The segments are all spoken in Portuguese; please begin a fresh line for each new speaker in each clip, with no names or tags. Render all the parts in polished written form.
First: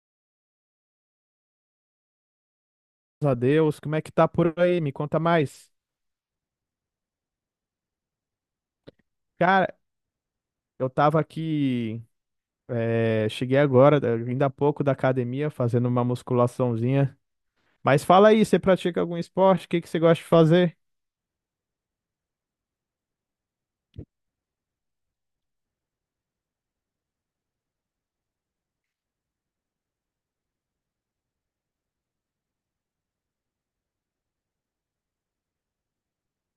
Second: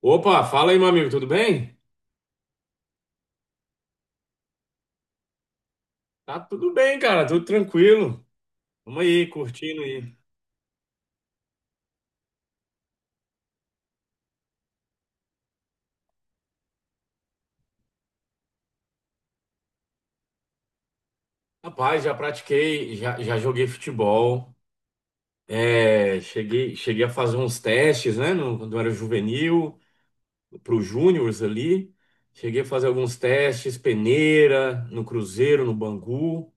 Opa, fala aí, meu amigo, tudo bem?
Graças a Deus. Como é que tá por aí? Me conta mais.
Tá tudo bem, cara, tudo tranquilo. Vamos aí,
Cara,
curtindo aí.
eu tava aqui, cheguei agora, ainda há pouco da academia, fazendo uma musculaçãozinha. Mas fala aí, você pratica algum esporte? O que que você gosta de fazer?
Rapaz, já pratiquei, já joguei futebol. É, cheguei a fazer uns testes, né? Quando eu era juvenil, pro júniors ali. Cheguei a fazer alguns testes, peneira, no Cruzeiro, no Bangu.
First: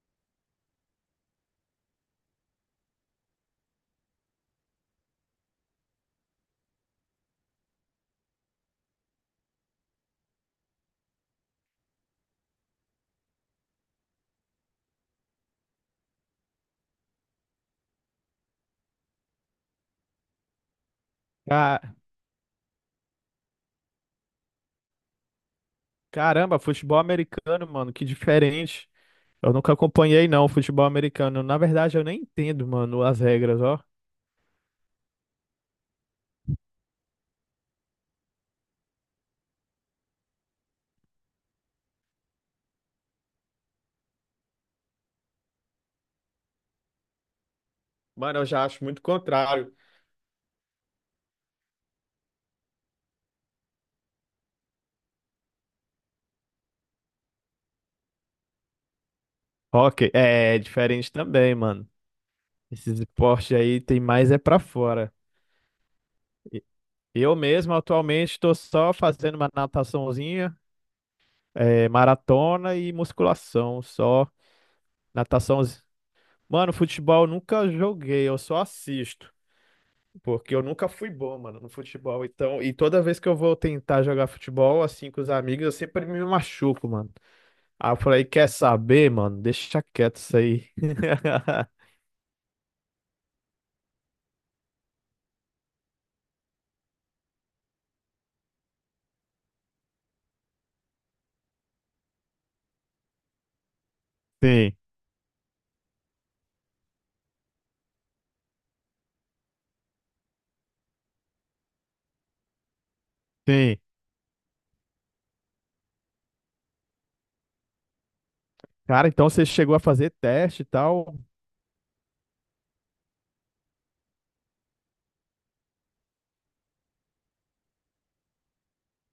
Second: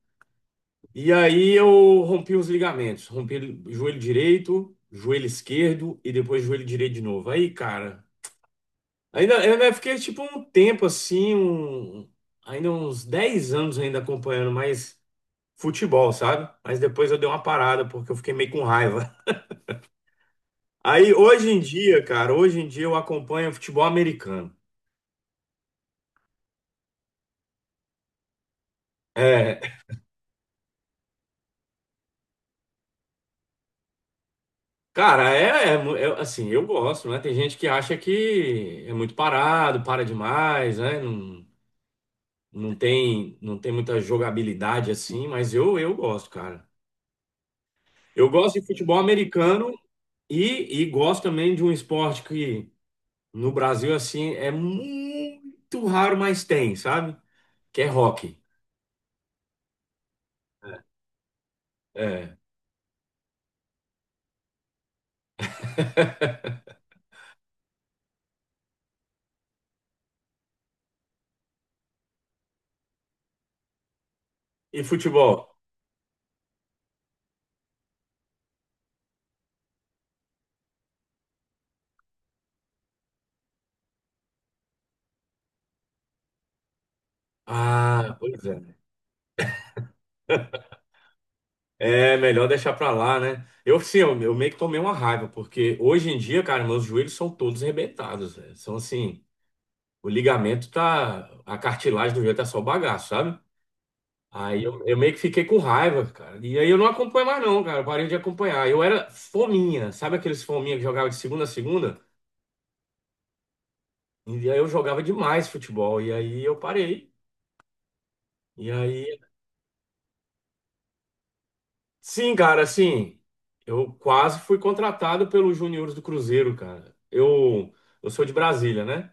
E aí eu rompi os ligamentos. Rompi o joelho direito, joelho esquerdo e depois joelho direito de novo. Aí, cara. Eu ainda fiquei tipo um tempo assim, ainda uns 10 anos ainda acompanhando mais futebol, sabe? Mas depois eu dei uma parada porque eu fiquei meio com raiva. Aí hoje em
Ca-
dia, cara, hoje em dia eu acompanho futebol americano.
Caramba, futebol americano, mano, que diferente. Eu nunca
É,
acompanhei, não, futebol americano. Na verdade, eu nem entendo, mano, as regras, ó.
cara, assim, eu gosto, né? Tem gente que acha que é muito parado, para demais, né? Não, não tem muita jogabilidade assim, mas eu gosto, cara. Eu
Mano, eu
gosto
já
de
acho
futebol
muito
americano.
contrário.
E gosto também de um esporte que no Brasil, assim, é muito raro, mas tem, sabe? Que é rock.
Ok, é diferente também, mano.
É.
Esses esportes aí tem mais é pra fora. Eu mesmo atualmente estou só fazendo uma nataçãozinha, maratona e musculação, só
E futebol?
natação. Mano, futebol eu nunca joguei, eu só assisto, porque eu nunca fui bom, mano, no futebol. Então, e toda vez que eu vou tentar jogar futebol assim com os amigos, eu sempre me machuco, mano. Aí eu
Ah,
falei,
pois
quer
é.
saber, mano? Deixa quieto isso aí.
É melhor deixar pra lá, né? Eu, sim, eu meio que tomei uma raiva, porque hoje em dia, cara, meus joelhos são todos arrebentados. Velho. São assim, o ligamento tá. A cartilagem do joelho tá só o bagaço, sabe?
Sim,
Eu meio que fiquei com raiva, cara. E aí eu não acompanho mais, não, cara. Eu parei de acompanhar. Eu era fominha, sabe aqueles fominha que jogava de segunda a segunda?
sim.
E aí eu jogava demais futebol. E aí eu parei. E
Cara,
aí.
então você chegou a fazer teste e tal?
Sim, cara, assim. Eu quase fui contratado pelos juniores do Cruzeiro, cara. Eu sou de Brasília, né?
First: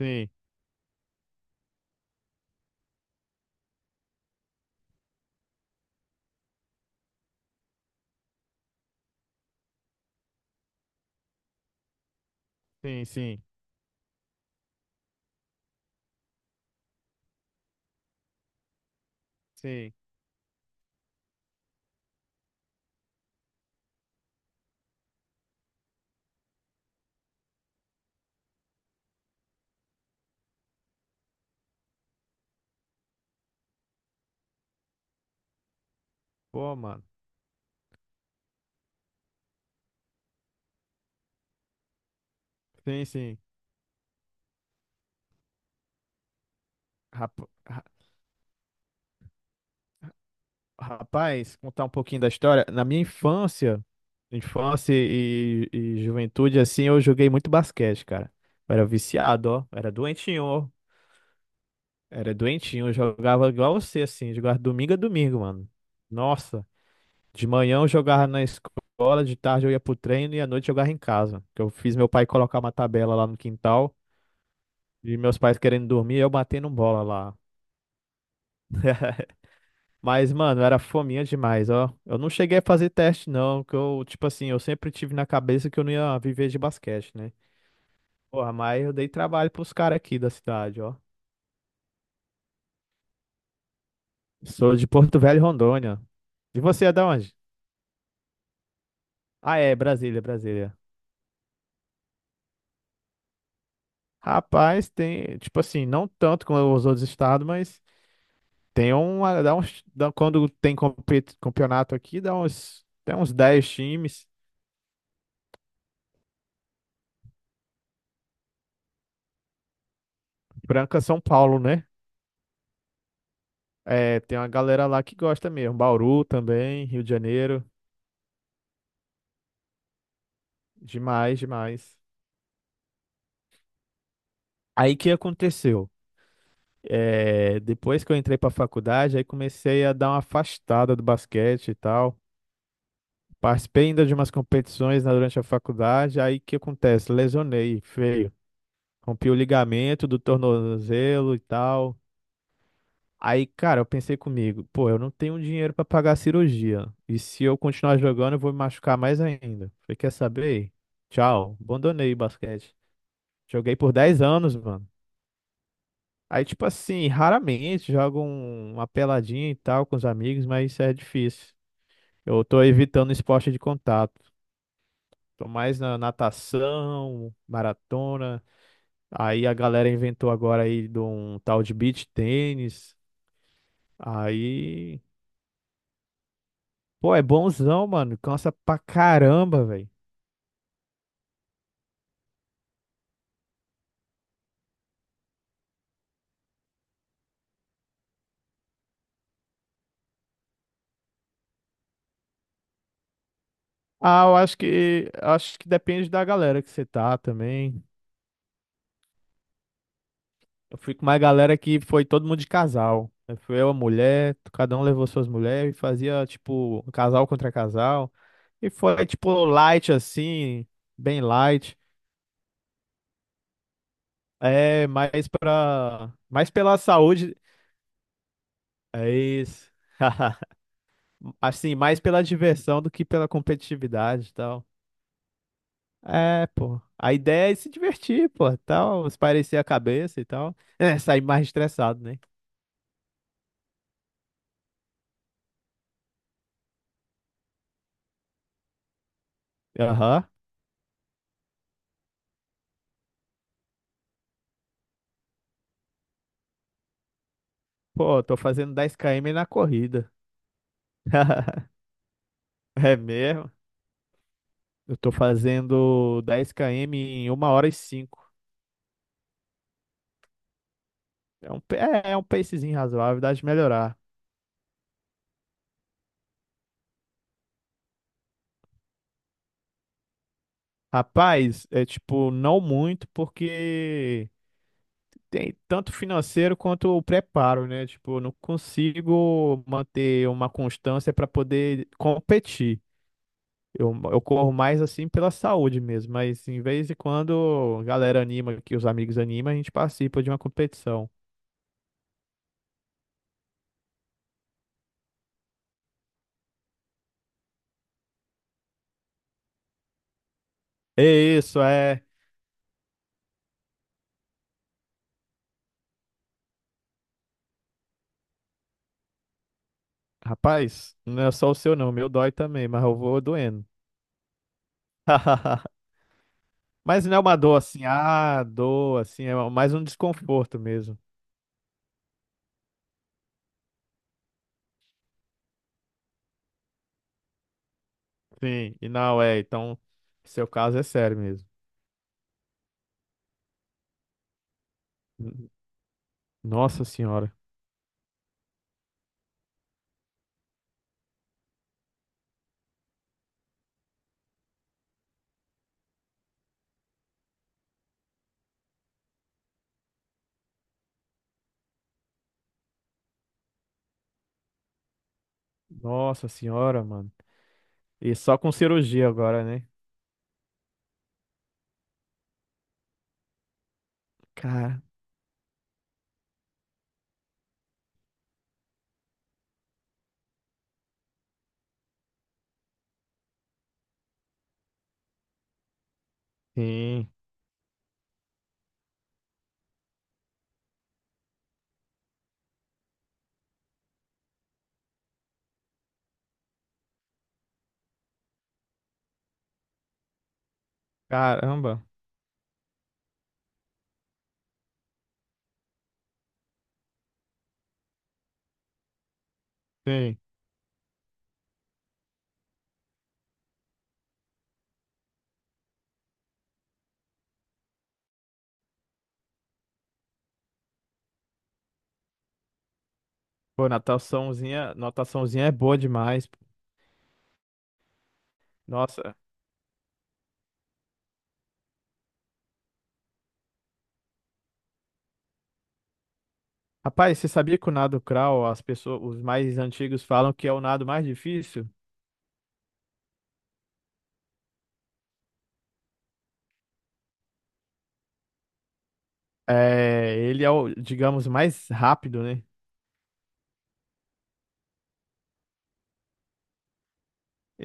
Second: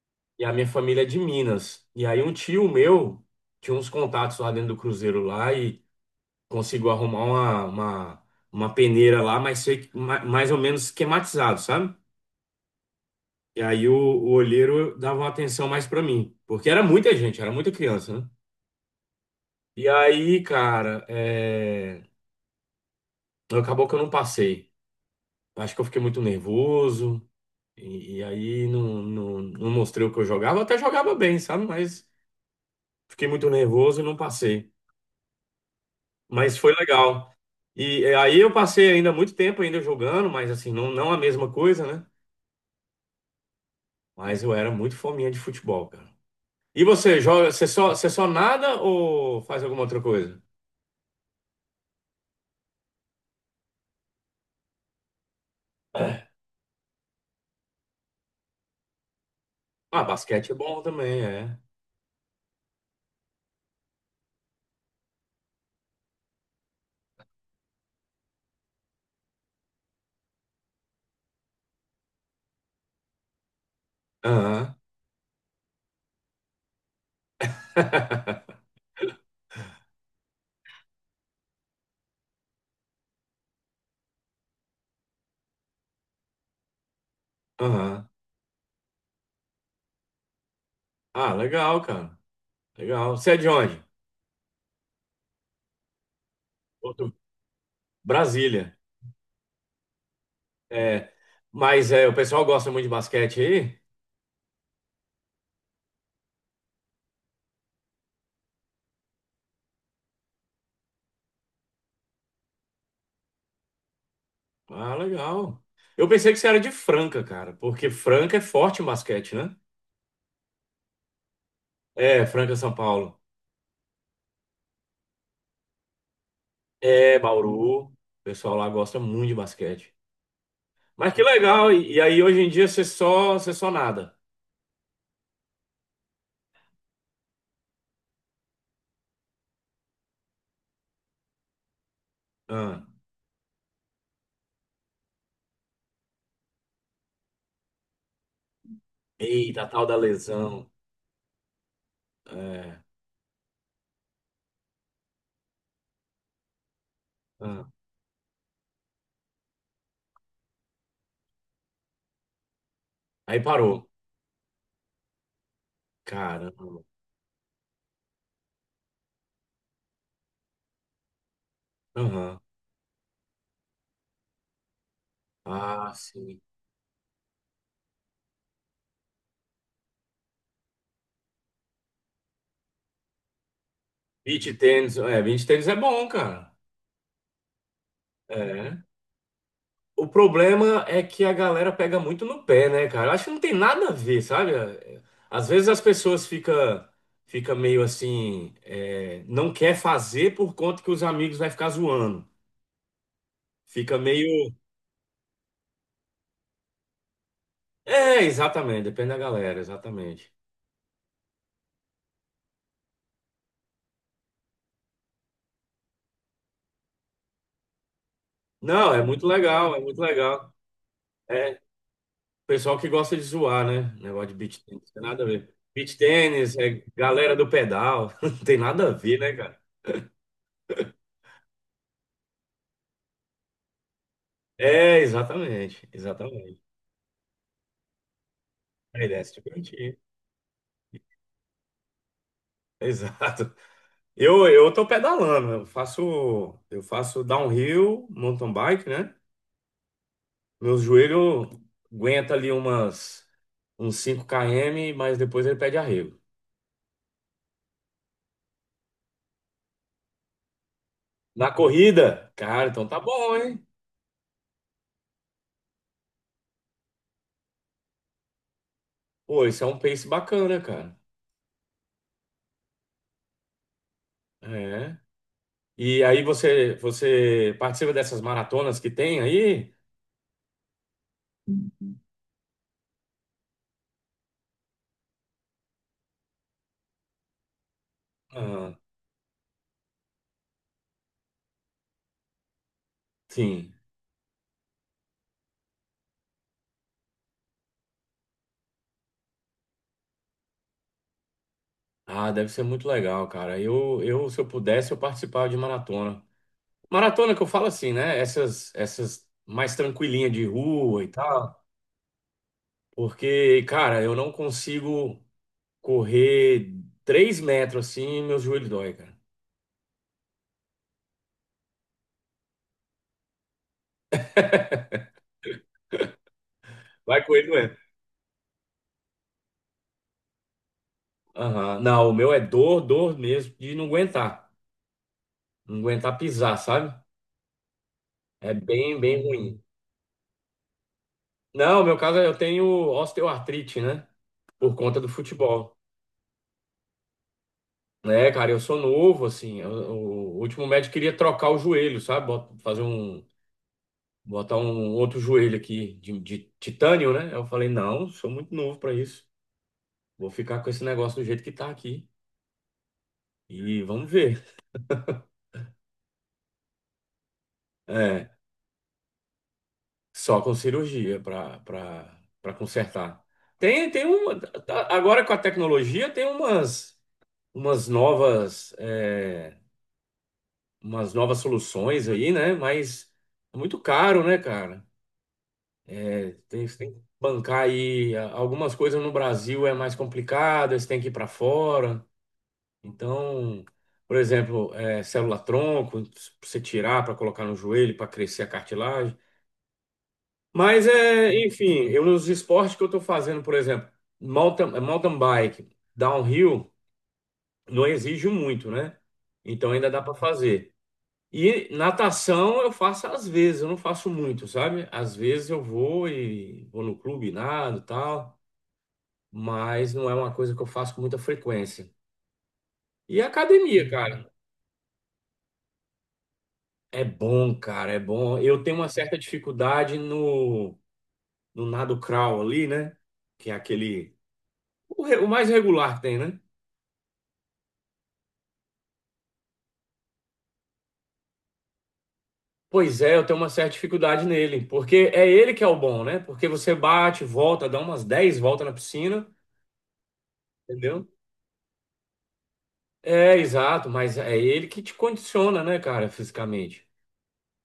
Sim,
E a minha família é de Minas. E aí um tio meu tinha uns contatos lá dentro do Cruzeiro lá e consigo arrumar uma peneira lá, mas sei, que mais ou menos esquematizado, sabe?
sim, sim,
E aí o olheiro dava uma atenção mais pra mim, porque era muita gente, era muita criança, né? E
sim.
aí, cara, acabou que eu não passei. Acho que eu fiquei muito nervoso, e aí não mostrei o que eu jogava. Eu até jogava bem, sabe? Mas fiquei muito nervoso e não passei. Mas foi
Pô, mano.
legal. E aí eu passei ainda muito tempo ainda jogando, mas assim, não a mesma coisa, né?
Sim, sim.
Mas eu era muito fominha de futebol, cara. E você
Rap-
joga,
ra-
você só nada ou faz alguma outra coisa?
Rapaz, contar um pouquinho da história. Na minha infância, infância e
É.
juventude, assim, eu joguei muito basquete, cara. Eu era viciado, ó. Eu Era
Ah,
doentinho,
basquete é
ó.
bom também, é.
Era doentinho. Eu jogava igual você, assim. Jogava domingo a domingo, mano. Nossa. De manhã eu jogava na escola, de tarde eu ia pro treino e à noite eu jogava em casa. Que eu fiz meu pai colocar uma tabela lá no quintal
Aham.
e meus pais querendo dormir, eu batendo bola lá. Mas, mano, era fominha demais, ó. Eu não cheguei a fazer teste, não, que eu, tipo assim, eu sempre tive na cabeça que eu não ia viver de basquete, né?
Aham.
Porra, mas eu dei trabalho pros caras aqui da cidade, ó.
Ah, legal, cara. Legal. Você é de onde?
Sou de Porto Velho, Rondônia. E você é da
Outro.
onde?
Brasília.
Ah, é, Brasília, Brasília.
É. Mas é, o pessoal gosta muito de basquete aí?
Rapaz, tem, tipo assim, não tanto como os outros estados, mas tem uma, dá uns, quando tem campeonato aqui, dá uns, tem uns 10 times.
Ah, legal. Eu pensei que você era de Franca, cara, porque Franca é forte em basquete, né?
Franca, São Paulo, né?
É, Franca, São Paulo.
É, tem uma galera lá que gosta mesmo. Bauru também, Rio de
É,
Janeiro.
Bauru. O pessoal lá gosta muito de basquete. Mas que
Demais,
legal. E,
demais.
e aí hoje em dia você só nada.
Aí que aconteceu? É, depois que eu entrei para a faculdade, aí comecei a dar uma afastada do basquete e tal.
Ah,
Participei ainda de umas competições durante a faculdade. Aí que acontece? Lesionei, feio. Rompi o
eita, tal da
ligamento do
lesão.
tornozelo e tal.
É,
Aí, cara, eu pensei comigo, pô, eu não tenho dinheiro para pagar a cirurgia. E se eu
ah.
continuar jogando, eu vou me machucar mais ainda. Falei, quer saber? Tchau. Abandonei o basquete.
Aí parou.
Joguei por 10 anos, mano. Aí,
Caramba.
tipo assim, raramente jogo uma peladinha e tal com os amigos, mas isso é difícil.
Aham.
Eu tô evitando esporte de contato. Tô mais
Ah,
na
sim.
natação, maratona. Aí a galera inventou agora aí de um tal de beach tênis.
Beach tênis.
Aí,
É, beach tênis é bom, cara.
pô, é bonzão, mano. Cansa pra
É.
caramba, velho.
O problema é que a galera pega muito no pé, né, cara? Eu acho que não tem nada a ver, sabe? Às vezes as pessoas fica meio assim, é, não quer fazer por conta que os amigos vai ficar zoando. Fica
Ah, eu
meio.
acho que depende da galera que você tá também.
É, exatamente, depende da galera, exatamente.
Eu fui com uma galera que foi todo mundo de casal. Aí fui eu, a mulher, cada um levou suas mulheres e fazia, tipo, um casal contra casal. E
Não, é
foi,
muito
tipo,
legal, é
light
muito legal.
assim, bem
É,
light.
pessoal que gosta de zoar, né? Negócio de beach
É,
tennis, tem nada a
mais
ver. Beach
pra. Mais
tennis,
pela
é
saúde.
galera do pedal, não tem nada a
É
ver, né, cara?
isso. Assim, mais pela diversão do que pela competitividade e tal.
É, exatamente,
É,
exatamente.
pô. A ideia é se divertir, pô,
A
tal,
ideia é se
espairecer a
divertir.
cabeça e tal. É, sair mais estressado, né?
Exato. Eu tô pedalando, eu faço downhill, mountain bike, né?
Aham.
Meu joelho aguenta ali umas, uns 5 km, mas depois ele pede arrego.
Pô, tô fazendo 10 km na corrida.
Na corrida? Cara, então
É
tá bom,
mesmo?
hein?
Eu tô fazendo 10 km em uma hora e 5.
Pô, isso é um pace bacana, cara.
É um pacezinho razoável, dá de melhorar.
É. Você participa dessas maratonas que tem aí?
Rapaz, é tipo, não muito, porque tem tanto financeiro quanto o preparo, né? Tipo, eu não
Ah,
consigo manter uma constância para poder competir.
sim.
Eu, corro mais assim pela saúde mesmo, mas em vez de quando a galera anima, que os amigos animam, a gente participa de uma competição.
Ah, deve ser muito legal, cara. Se eu pudesse, eu participava de maratona. Maratona que eu falo assim, né? Essas mais tranquilinha de rua e
É
tal.
isso, é.
Porque, cara, eu não consigo correr 3 metros assim, meus joelhos dói, cara.
Rapaz, não é só o seu não, o meu dói também, mas eu vou doendo. Mas não é
Vai
uma dor
correr,
assim, ah, dor, assim, é mais um desconforto mesmo.
aham. Não, o meu é dor, dor mesmo, de não aguentar. Não aguentar pisar, sabe? É
Sim, e
bem,
não
bem
é,
ruim.
então, seu caso é sério mesmo.
Não, no meu caso eu tenho osteoartrite, né? Por conta do
N-
futebol.
Nossa senhora,
É, cara, eu sou novo, assim. O último médico queria trocar o joelho, sabe? Fazer um. Botar um outro joelho aqui de titânio, né? Eu falei, não, sou muito novo pra isso. Vou ficar com esse negócio do jeito que tá aqui. E vamos ver.
nossa senhora, mano. E
É.
só com cirurgia agora, né?
Só com cirurgia para consertar. Tem
Cara,
agora com a tecnologia tem umas novas é, umas novas soluções aí, né? Mas é muito caro, né, cara? É, tem, você tem que
sim,
bancar aí algumas coisas no Brasil é mais complicado, você tem que ir para fora. Então, por exemplo, célula tronco, pra você tirar para colocar no joelho para crescer a cartilagem. Mas é,
caramba,
enfim, eu nos esportes que eu estou fazendo, por exemplo, mountain bike, downhill, não exige muito, né? Então ainda dá para
sim.
fazer. E natação eu faço às vezes, eu não faço muito, sabe? Às vezes eu vou e vou no clube, nado, e tal, mas não é uma coisa que eu faço com muita frequência. E
Pô,
academia, cara,
nataçãozinha, nataçãozinha é boa demais. Pô.
é bom, cara, é bom. Eu tenho uma
Nossa.
certa dificuldade no nado crawl ali, né? Que é aquele, o mais regular que tem, né?
Rapaz, você sabia que o nado crawl, as pessoas, os mais antigos falam que é o nado mais difícil?
Pois é, eu tenho uma certa dificuldade nele, porque é ele que é o bom, né? Porque você bate, volta, dá umas 10 voltas na piscina,
É, ele é o,
entendeu?
digamos, mais rápido, né?
É, exato, mas é ele que te condiciona, né, cara, fisicamente.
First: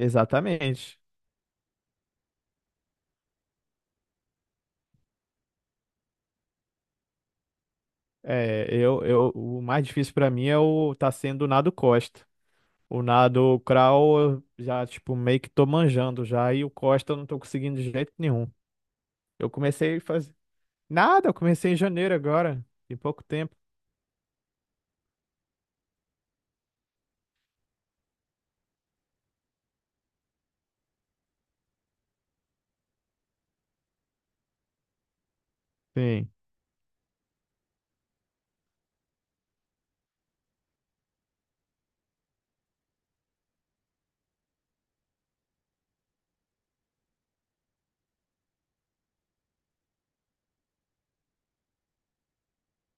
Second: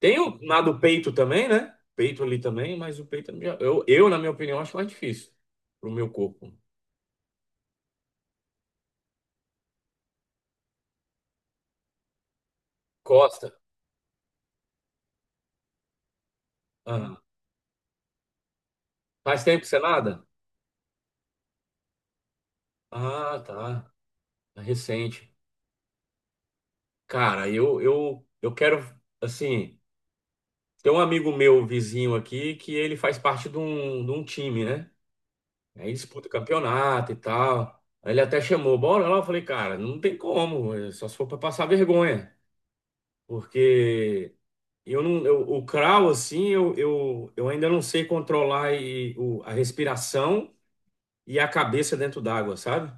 Tem o nado peito também, né? Peito ali também, mas o peito, na minha opinião, acho mais difícil pro meu corpo.
É, o mais difícil pra mim é o tá sendo o nado Costa. O
Costa.
nado crawl eu já tipo meio que tô manjando já e o Costa
Aham.
eu não tô conseguindo de jeito nenhum.
Faz
Eu
tempo que você
comecei a
nada?
fazer nada, eu comecei em janeiro agora, em pouco
Ah,
tempo.
tá. É recente. Cara, eu quero, assim. Tem um amigo meu, um vizinho aqui, que ele faz parte de um time, né? Aí disputa
Sim,
campeonato e tal. Aí ele até chamou, bora lá. Eu falei, cara, não tem como, é só se for pra passar vergonha. Porque eu não, o crawl, assim, eu ainda não sei controlar a respiração e a cabeça dentro d'água, sabe?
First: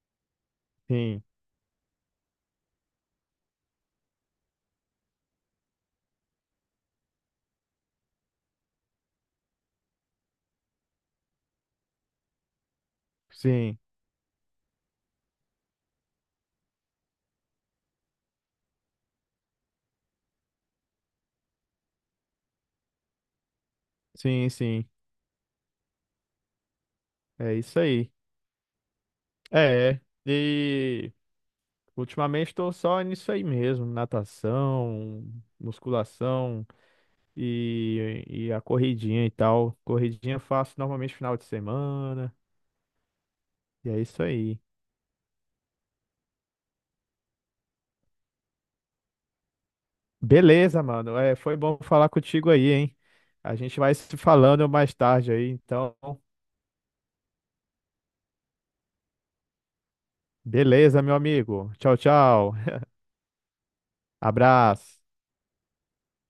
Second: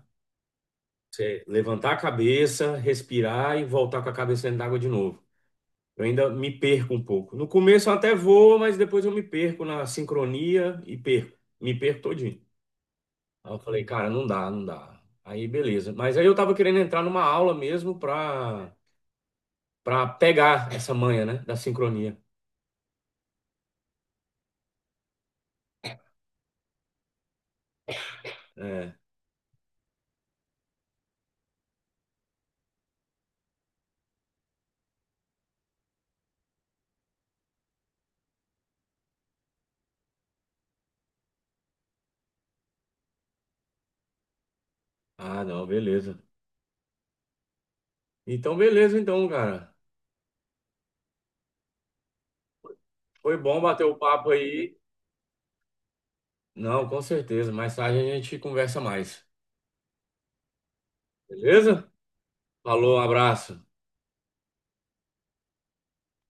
sim,
Você levantar a cabeça, respirar e voltar com a cabeça dentro d'água de novo. Eu ainda me perco um pouco. No começo eu até vou, mas depois eu me perco na sincronia e perco. Me perco todinho. Aí eu
sim,
falei, cara, não dá, não dá. Aí beleza. Mas aí eu tava querendo entrar numa aula mesmo pra, pegar essa manha, né? Da sincronia.
sim, sim. É isso aí.
É.
É, e ultimamente estou só nisso aí mesmo, natação, musculação E, e a corridinha e tal. Corridinha eu faço normalmente final de semana. E é isso aí.
Ah, não, beleza. Então, beleza, então, cara.
Beleza, mano. É, foi bom falar contigo aí, hein?
Foi
A
bom
gente
bater
vai
o
se
papo
falando
aí.
mais tarde aí. Então,
Não, com certeza. Mais tarde a gente conversa mais.
beleza, meu amigo.
Beleza?
Tchau, tchau.
Falou, um abraço.
Abraço.